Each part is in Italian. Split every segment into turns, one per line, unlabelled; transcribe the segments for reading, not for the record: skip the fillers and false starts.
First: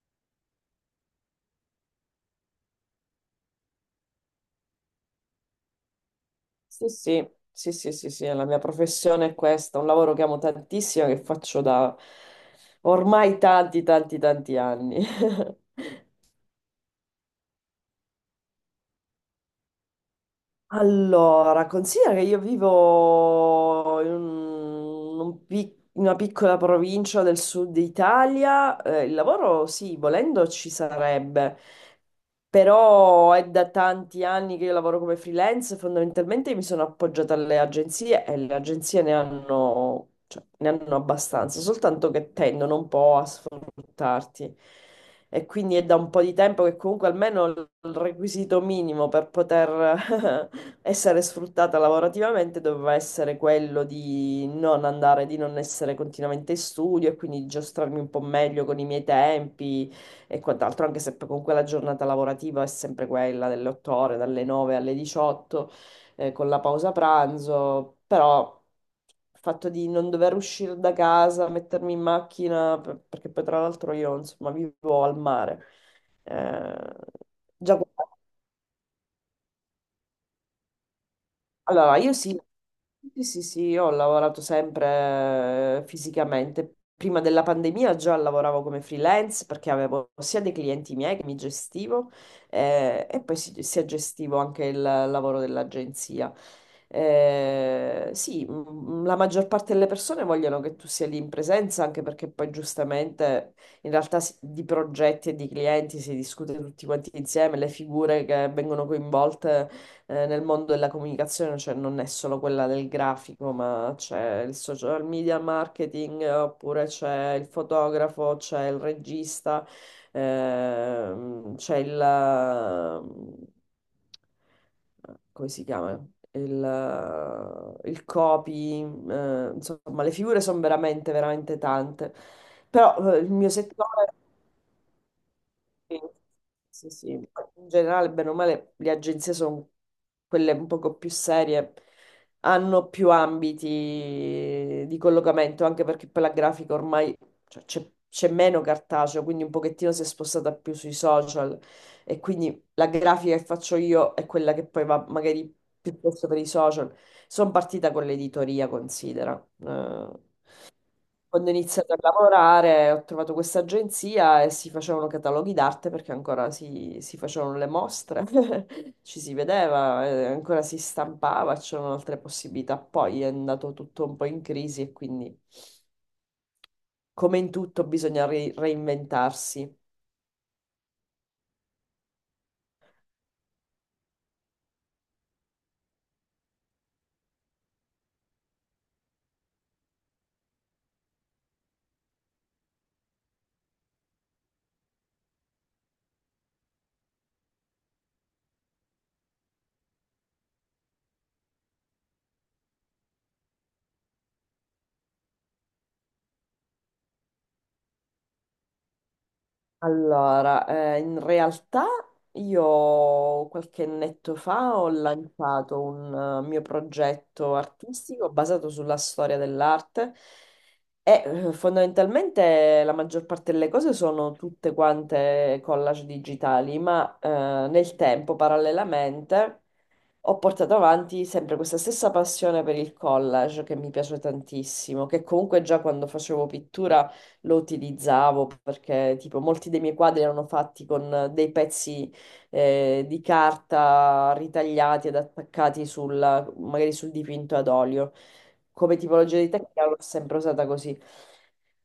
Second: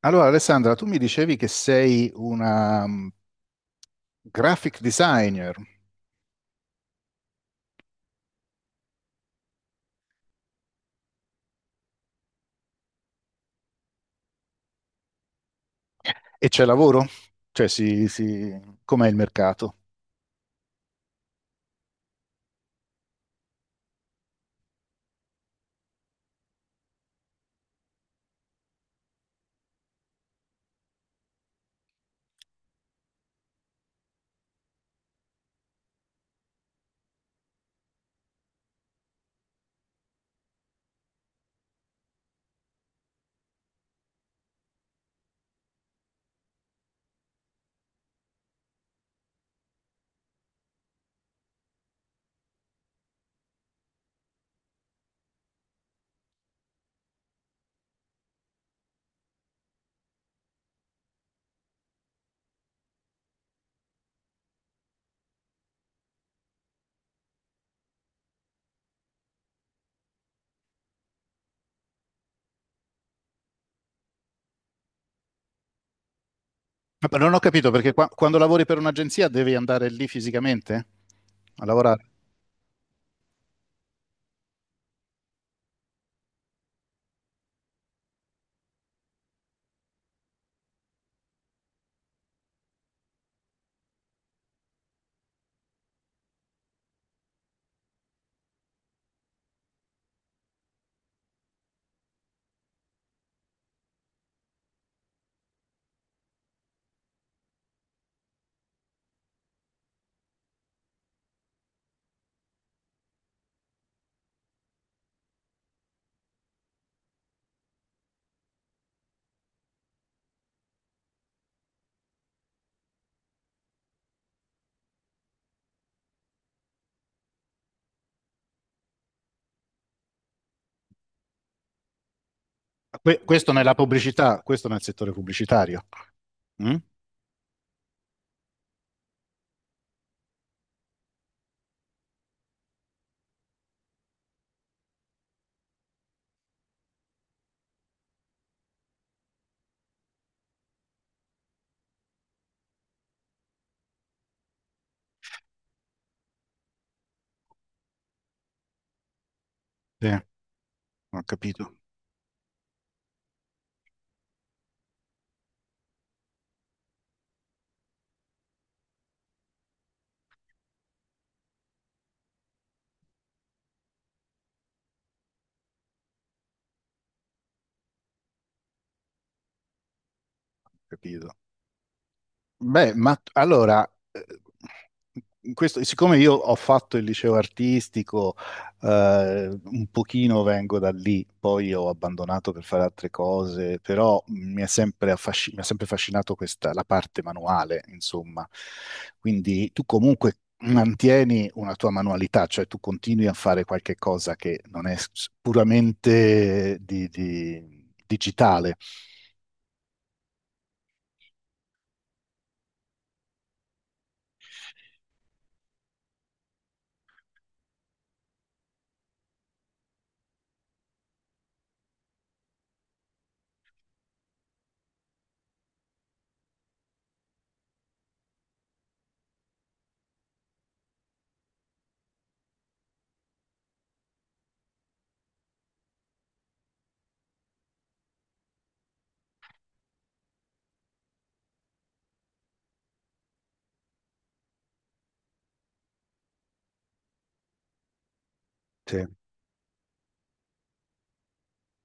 Allora, Alessandra, tu mi dicevi che sei una graphic designer
Sì, sì, sì, sì, sì, sì, la mia professione è questa, un lavoro che amo tantissimo, che faccio da ormai tanti, tanti, tanti anni.
e c'è lavoro? Cioè, si... com'è il mercato?
Allora, considera che io vivo in, in una piccola provincia del sud Italia, il lavoro sì, volendo ci sarebbe, però è da tanti anni che io lavoro come freelance. Fondamentalmente mi sono appoggiata alle agenzie e le agenzie ne hanno, cioè, ne hanno abbastanza, soltanto che tendono un po' a sfruttarti, e quindi è da un po' di tempo che comunque almeno il requisito minimo per poter essere sfruttata lavorativamente doveva essere quello di non andare, di non essere continuamente in studio e quindi di giostrarmi un po' meglio con i miei tempi e quant'altro, anche se poi comunque la giornata lavorativa è sempre quella delle 8 ore, dalle 9 alle 18, con la pausa pranzo. Però il fatto di non dover uscire da casa, mettermi in macchina, perché poi tra l'altro io, insomma, vivo al mare. Eh,
Ah, però non ho capito
Già.
perché quando lavori per un'agenzia devi andare lì fisicamente a
Allora,
lavorare.
io sì, sì, sì, sì, io ho lavorato sempre fisicamente. Prima della pandemia già lavoravo come freelance perché avevo sia dei clienti miei che mi gestivo, e poi si, sia gestivo anche il lavoro dell'agenzia. Sì, la maggior parte delle persone vogliono che tu sia lì in presenza, anche perché poi giustamente in realtà di progetti e di clienti si discute tutti quanti insieme, le figure che vengono coinvolte nel mondo della comunicazione, cioè non è solo quella del grafico, ma c'è il social media marketing, oppure c'è il fotografo, c'è il regista, c'è il... come si chiama? Il copy, insomma, le figure sono veramente, veramente tante. Però il mio
Questo nella
settore...
pubblicità, questo nel settore pubblicitario.
Sì,
Mm?
sì, sì. In generale, bene o male, le agenzie sono quelle un poco più serie, hanno più ambiti di collocamento, anche perché poi la grafica ormai, cioè, c'è meno cartaceo, quindi un pochettino si è spostata più sui social, e quindi la grafica che faccio io è quella che poi va magari piuttosto per i social. Sono partita con l'editoria, considera.
Sì, ho
Quando ho
capito, ho
iniziato a lavorare ho trovato questa agenzia e si facevano cataloghi d'arte perché ancora si facevano le mostre, ci si vedeva, ancora si stampava, c'erano altre possibilità. Poi è andato tutto un po' in crisi e quindi, come in tutto, bisogna reinventarsi.
capito. Beh, ma allora, questo, siccome io ho fatto il liceo artistico, un pochino vengo da lì, poi ho abbandonato per fare altre cose, però mi è sempre mi ha sempre affascinato questa, la parte manuale, insomma. Quindi tu comunque mantieni una tua manualità, cioè tu continui a fare qualche cosa che non è puramente digitale.
Allora, in realtà io qualche annetto fa ho lanciato un mio progetto artistico basato sulla storia dell'arte, e fondamentalmente la maggior parte delle cose sono tutte quante collage digitali, ma nel tempo, parallelamente, ho portato avanti sempre questa stessa passione per il collage che mi piace tantissimo, che comunque già quando facevo pittura lo utilizzavo perché tipo molti dei miei quadri erano fatti con dei pezzi di carta ritagliati ed attaccati magari sul dipinto ad olio. Come
Sì.
tipologia di tecnica l'ho sempre usata così.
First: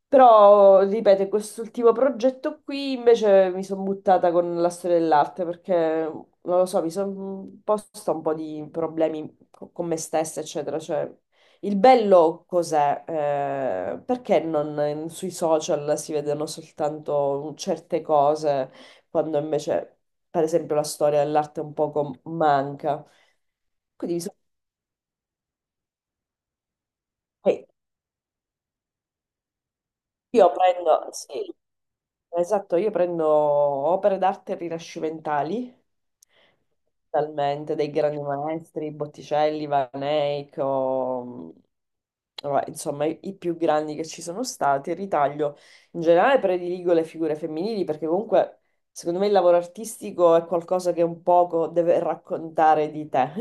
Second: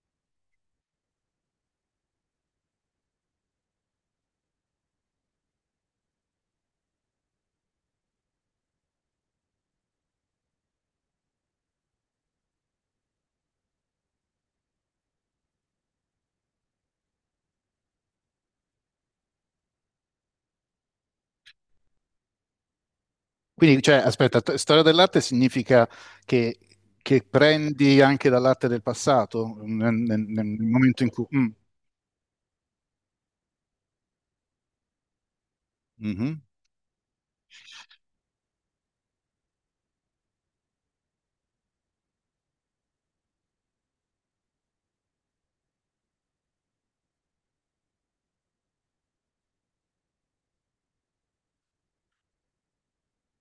Però, ripeto, in quest'ultimo progetto qui invece mi sono buttata con la storia dell'arte perché non lo so, mi sono posta un po' di problemi con me stessa, eccetera. Cioè, il bello cos'è? Perché non sui social si vedono soltanto certe cose, quando invece, per esempio, la storia dell'arte un poco manca.
Quindi, cioè,
Quindi mi sono-
aspetta, storia dell'arte significa che, che
eh,
prendi anche dall'arte del passato, nel
io
momento in
prendo,
cui... mm,
sì, Esatto, io prendo opere d'arte rinascimentali,
mhm.
talmente, dei grandi maestri, Botticelli, Van Eyck, vabbè, insomma i più grandi che ci sono stati, ritaglio. In generale prediligo le figure femminili perché comunque secondo me il lavoro artistico è qualcosa che un poco deve raccontare di te.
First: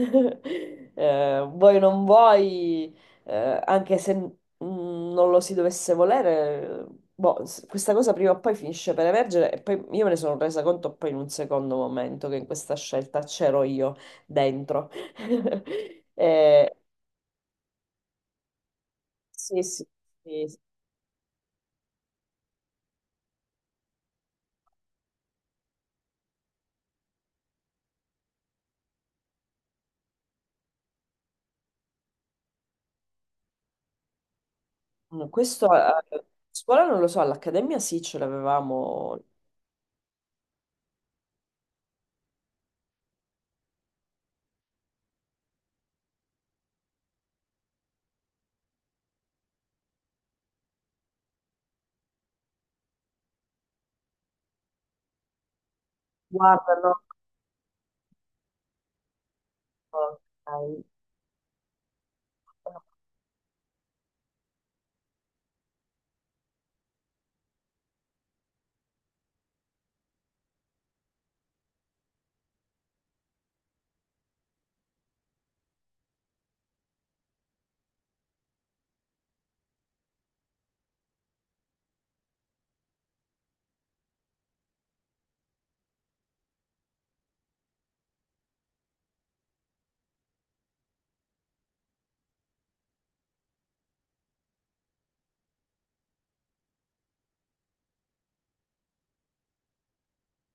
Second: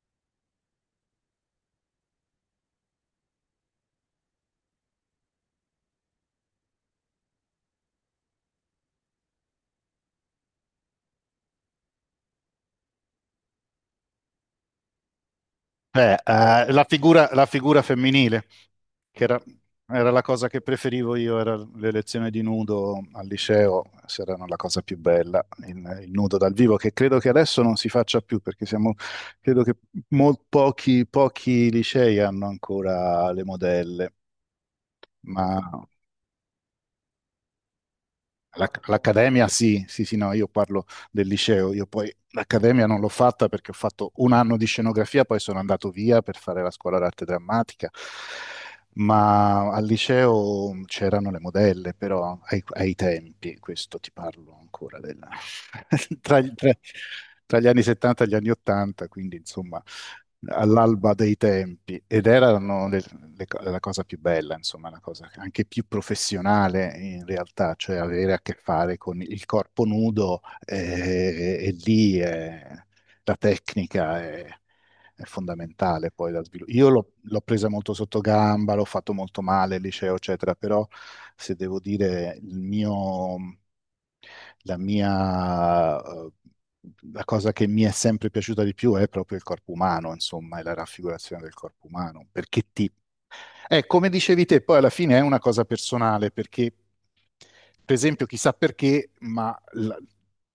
Vuoi non vuoi, anche se non lo si dovesse volere, boh, questa cosa prima o poi finisce per emergere, e poi io me ne sono resa conto poi in un secondo momento che in questa scelta c'ero io dentro.
Beh,
Eh,
la figura femminile, che era,
sì, sì,
era la cosa
sì. Sì.
che preferivo io, era le lezioni di nudo al liceo, se erano la cosa più bella, il nudo dal vivo, che credo che adesso non si faccia più, perché siamo, credo che pochi, pochi licei hanno ancora le modelle,
Mm.
ma...
Questo a scuola non lo so, all'accademia sì, ce l'avevamo.
L'accademia sì, sì, sì, no, io parlo del liceo, io poi l'accademia non l'ho fatta perché ho fatto un anno di scenografia, poi sono andato via per fare la scuola d'arte drammatica, ma al liceo c'erano le modelle, però ai, ai tempi, questo ti parlo ancora della- tra, gli tra-
Guarda, no.
tra gli anni 70 e gli anni 80, quindi insomma
Ok.
all'alba dei tempi, ed erano la cosa più bella, insomma, la cosa anche più professionale in realtà, cioè avere a che fare con il corpo nudo, e lì, la tecnica, è fondamentale poi da sviluppare. Io l'ho presa molto sotto gamba, l'ho fatto molto male, il liceo, eccetera, però se devo dire il mio, la mia, la cosa che mi è sempre piaciuta di più è proprio il corpo umano, insomma, è la raffigurazione del corpo umano, perché ti, come dicevi te, poi alla fine è una cosa personale, perché, per esempio, chissà perché, ma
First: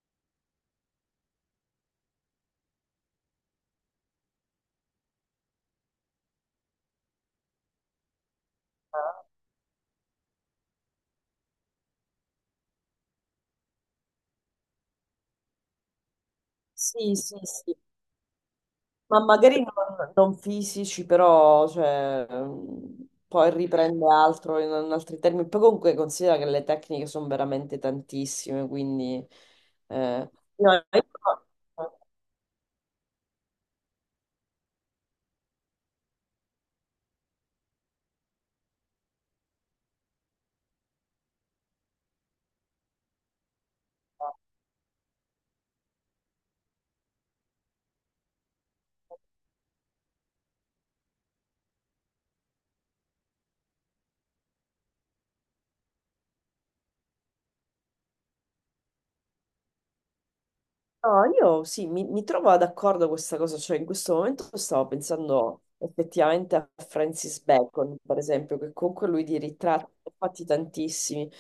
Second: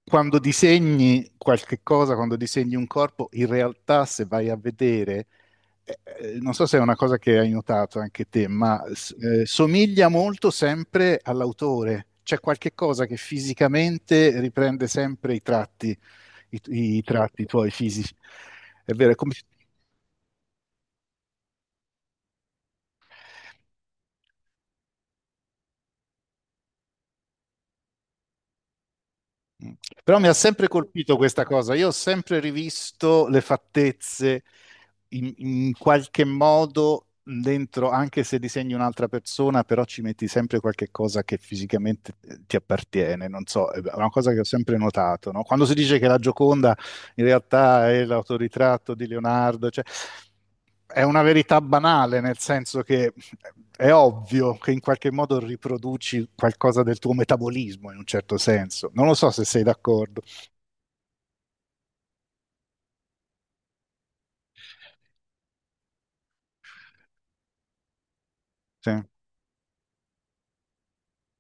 quando disegni qualche cosa, quando disegni un corpo, in realtà se vai a vedere, non so se è una cosa che hai notato anche te, ma
Ah,
somiglia molto sempre all'autore. C'è qualche cosa che fisicamente riprende sempre i tratti, i, i
sì, sì,
tratti tuoi
sì.
fisici. È vero, è
Ma
come...
magari non, non fisici, però cioè, poi riprende altro in, in altri termini. Poi comunque considera che le tecniche sono veramente tantissime, quindi...
Mm. Però mi
eh,
ha sempre
no, io-
colpito questa cosa. Io ho sempre rivisto le fattezze in, in qualche modo dentro, anche se disegni un'altra persona, però ci metti sempre qualche cosa che fisicamente, ti appartiene. Non so, è una cosa che ho sempre notato, no? Quando si dice che la Gioconda in realtà è l'autoritratto di Leonardo. Cioè, è una verità banale, nel senso che è ovvio che in qualche modo riproduci qualcosa del tuo metabolismo in un certo senso. Non lo so se sei d'accordo.
No, io sì, mi trovo d'accordo con questa cosa, cioè in questo momento stavo pensando effettivamente a Francis Bacon, per esempio, che
Sì,
comunque lui di ritratti ne ha fatti tantissimi.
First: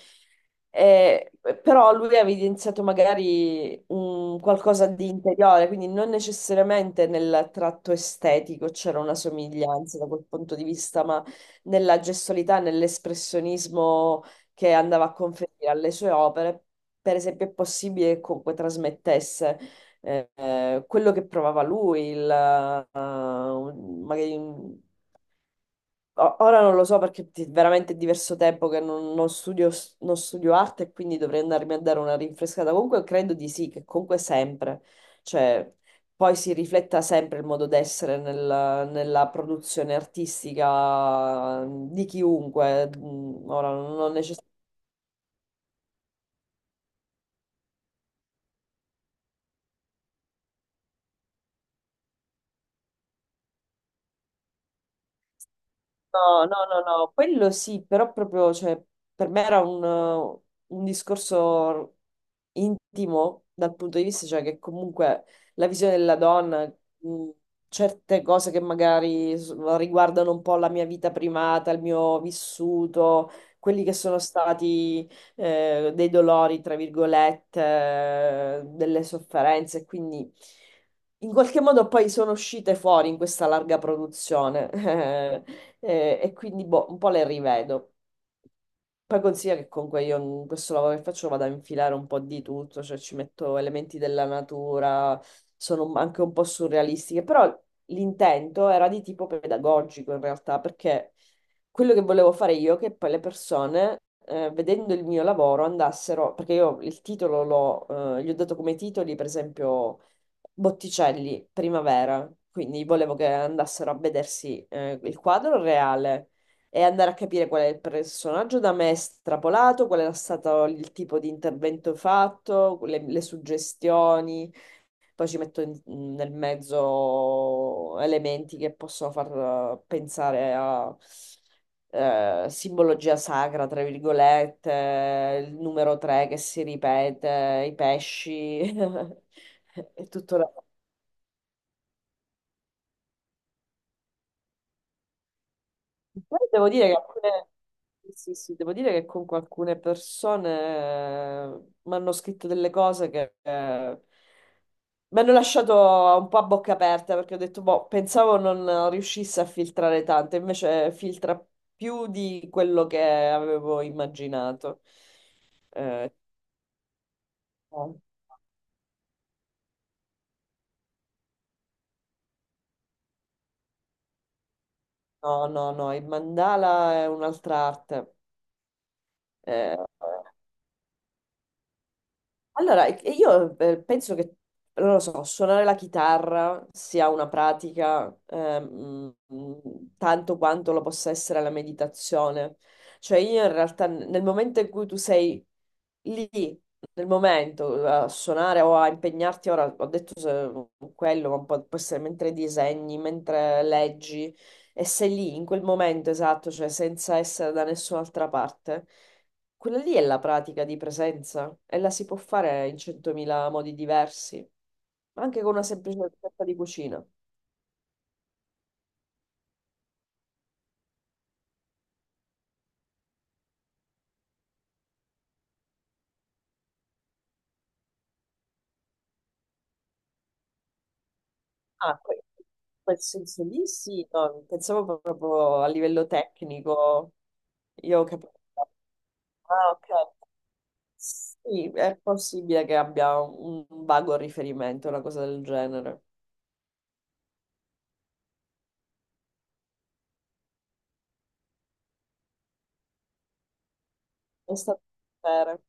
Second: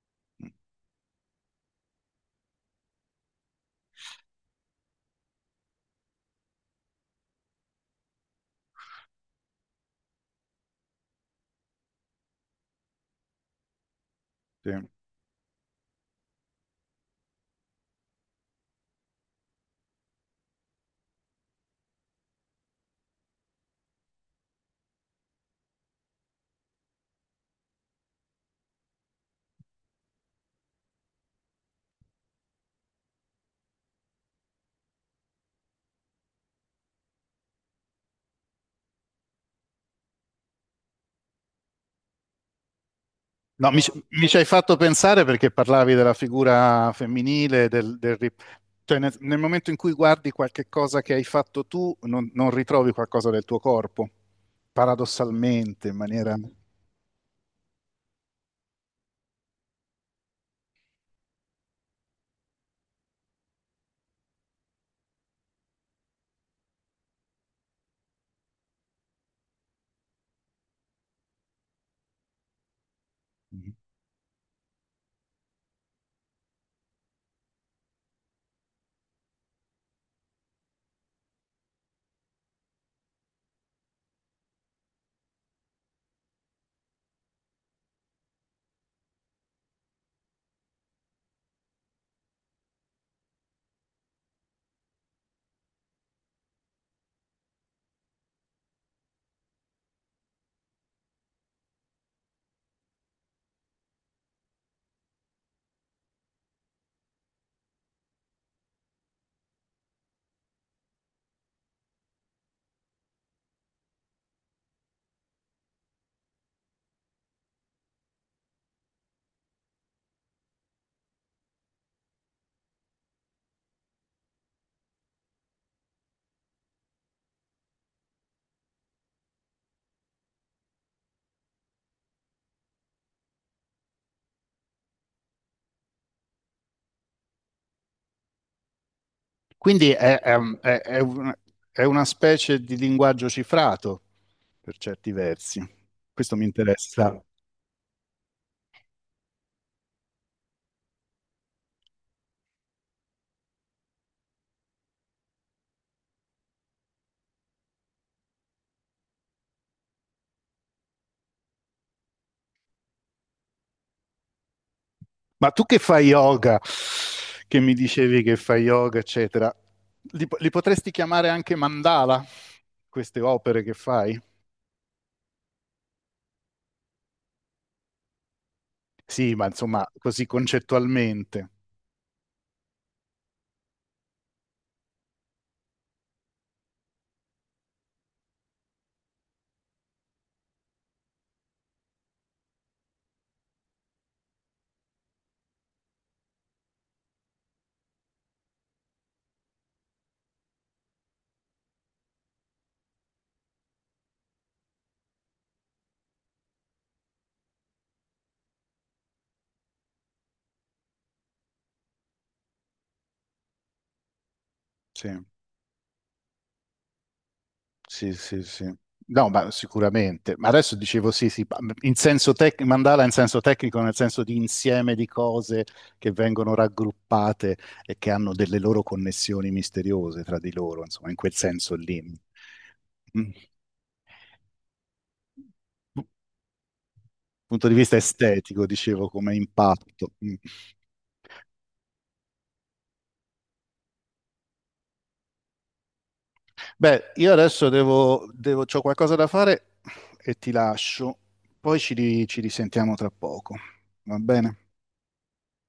Eh, però lui ha evidenziato magari un qualcosa di interiore, quindi non necessariamente nel tratto estetico c'era una somiglianza da quel punto di vista, ma nella gestualità, nell'espressionismo che
sì.
andava a conferire alle sue opere, per esempio, è possibile che comunque trasmettesse quello che provava lui, il, ora non lo so perché veramente è diverso tempo che non, non studio, non studio arte e quindi dovrei andarmi a dare una rinfrescata. Comunque credo di sì, che comunque sempre, cioè poi si rifletta sempre il modo d'essere nella produzione artistica di chiunque. Mm, ora
No,
non
mi ci hai
necessariamente.
fatto pensare perché parlavi della figura femminile, cioè nel, nel momento in cui guardi qualche cosa che hai fatto tu, non, non ritrovi qualcosa del tuo corpo, paradossalmente, in maniera...
No, no, no, no, quello sì, però proprio, cioè, per me era un discorso intimo dal punto di vista, cioè, che comunque la visione della donna, mh, certe cose che magari riguardano un po' la mia vita privata, il mio vissuto, quelli che sono stati dei dolori, tra virgolette, delle sofferenze, quindi... In qualche modo poi sono uscite fuori in questa larga produzione. E quindi boh, un po' le rivedo. Poi consiglia che comunque io in questo lavoro che faccio vado a infilare un po' di tutto, cioè ci metto elementi della natura, sono anche un po' surrealistiche, però l'intento era di tipo pedagogico in realtà, perché quello che volevo fare io è che poi le persone, vedendo il mio lavoro, andassero, perché io il titolo l'ho, gli ho dato come titoli, per esempio Botticelli, Primavera, quindi volevo che andassero a vedersi il quadro reale e andare a capire qual è il personaggio da me strapolato, qual era stato il tipo di intervento fatto, le suggestioni, poi ci metto in- nel mezzo elementi che possono far pensare a... simbologia sacra, tra virgolette, il numero 3 che si ripete, i pesci,
Quindi
e
è,
tutto là.
è un- è una specie di linguaggio cifrato per certi versi. Questo
Poi
mi
devo dire che
interessa.
alcune- Sì, sì, devo dire che con alcune persone mi hanno scritto delle cose che mi hanno lasciato un po' a bocca aperta perché ho detto, boh, pensavo non riuscisse a filtrare tanto, invece filtra più di quello che avevo immaginato.
Ma tu che fai
Eh,
yoga, che mi
no,
dicevi che fai yoga, eccetera, li, li potresti chiamare anche mandala, queste opere che fai?
no, no, il mandala è un'altra arte.
Sì, ma
Eh,
insomma, così concettualmente.
Allora, io penso che, non lo so, suonare la chitarra sia una pratica tanto quanto lo possa essere la meditazione. Cioè io in realtà nel momento in cui tu sei lì, nel momento a suonare o a impegnarti, ora ho detto quello, ma può, può essere mentre disegni, mentre leggi, e sei lì in quel momento esatto, cioè senza essere da nessun'altra parte. Quella lì è la pratica di presenza e la si può fare in centomila modi diversi,
Sì.
ma anche con una semplice ricetta di cucina.
Sì, sì, sì. No, ma sicuramente. Ma adesso dicevo sì, sì, ma in senso mandala in senso tecnico, nel senso di insieme di cose che vengono raggruppate e che hanno delle loro connessioni misteriose tra di loro, insomma, in quel senso
Ah,
lì.
que- Quel
Mm.
senso lì sì, no, pensavo proprio a livello tecnico,
Punto di vista
io ho capito.
estetico, dicevo, come
Ah, ok.
impatto. Mm.
Sì, è possibile che abbia un vago riferimento, una cosa del genere.
Beh, io adesso devo, devo, c'ho qualcosa da fare e ti lascio. Poi ci risentiamo tra poco. Va
È
bene?
stato un piacere.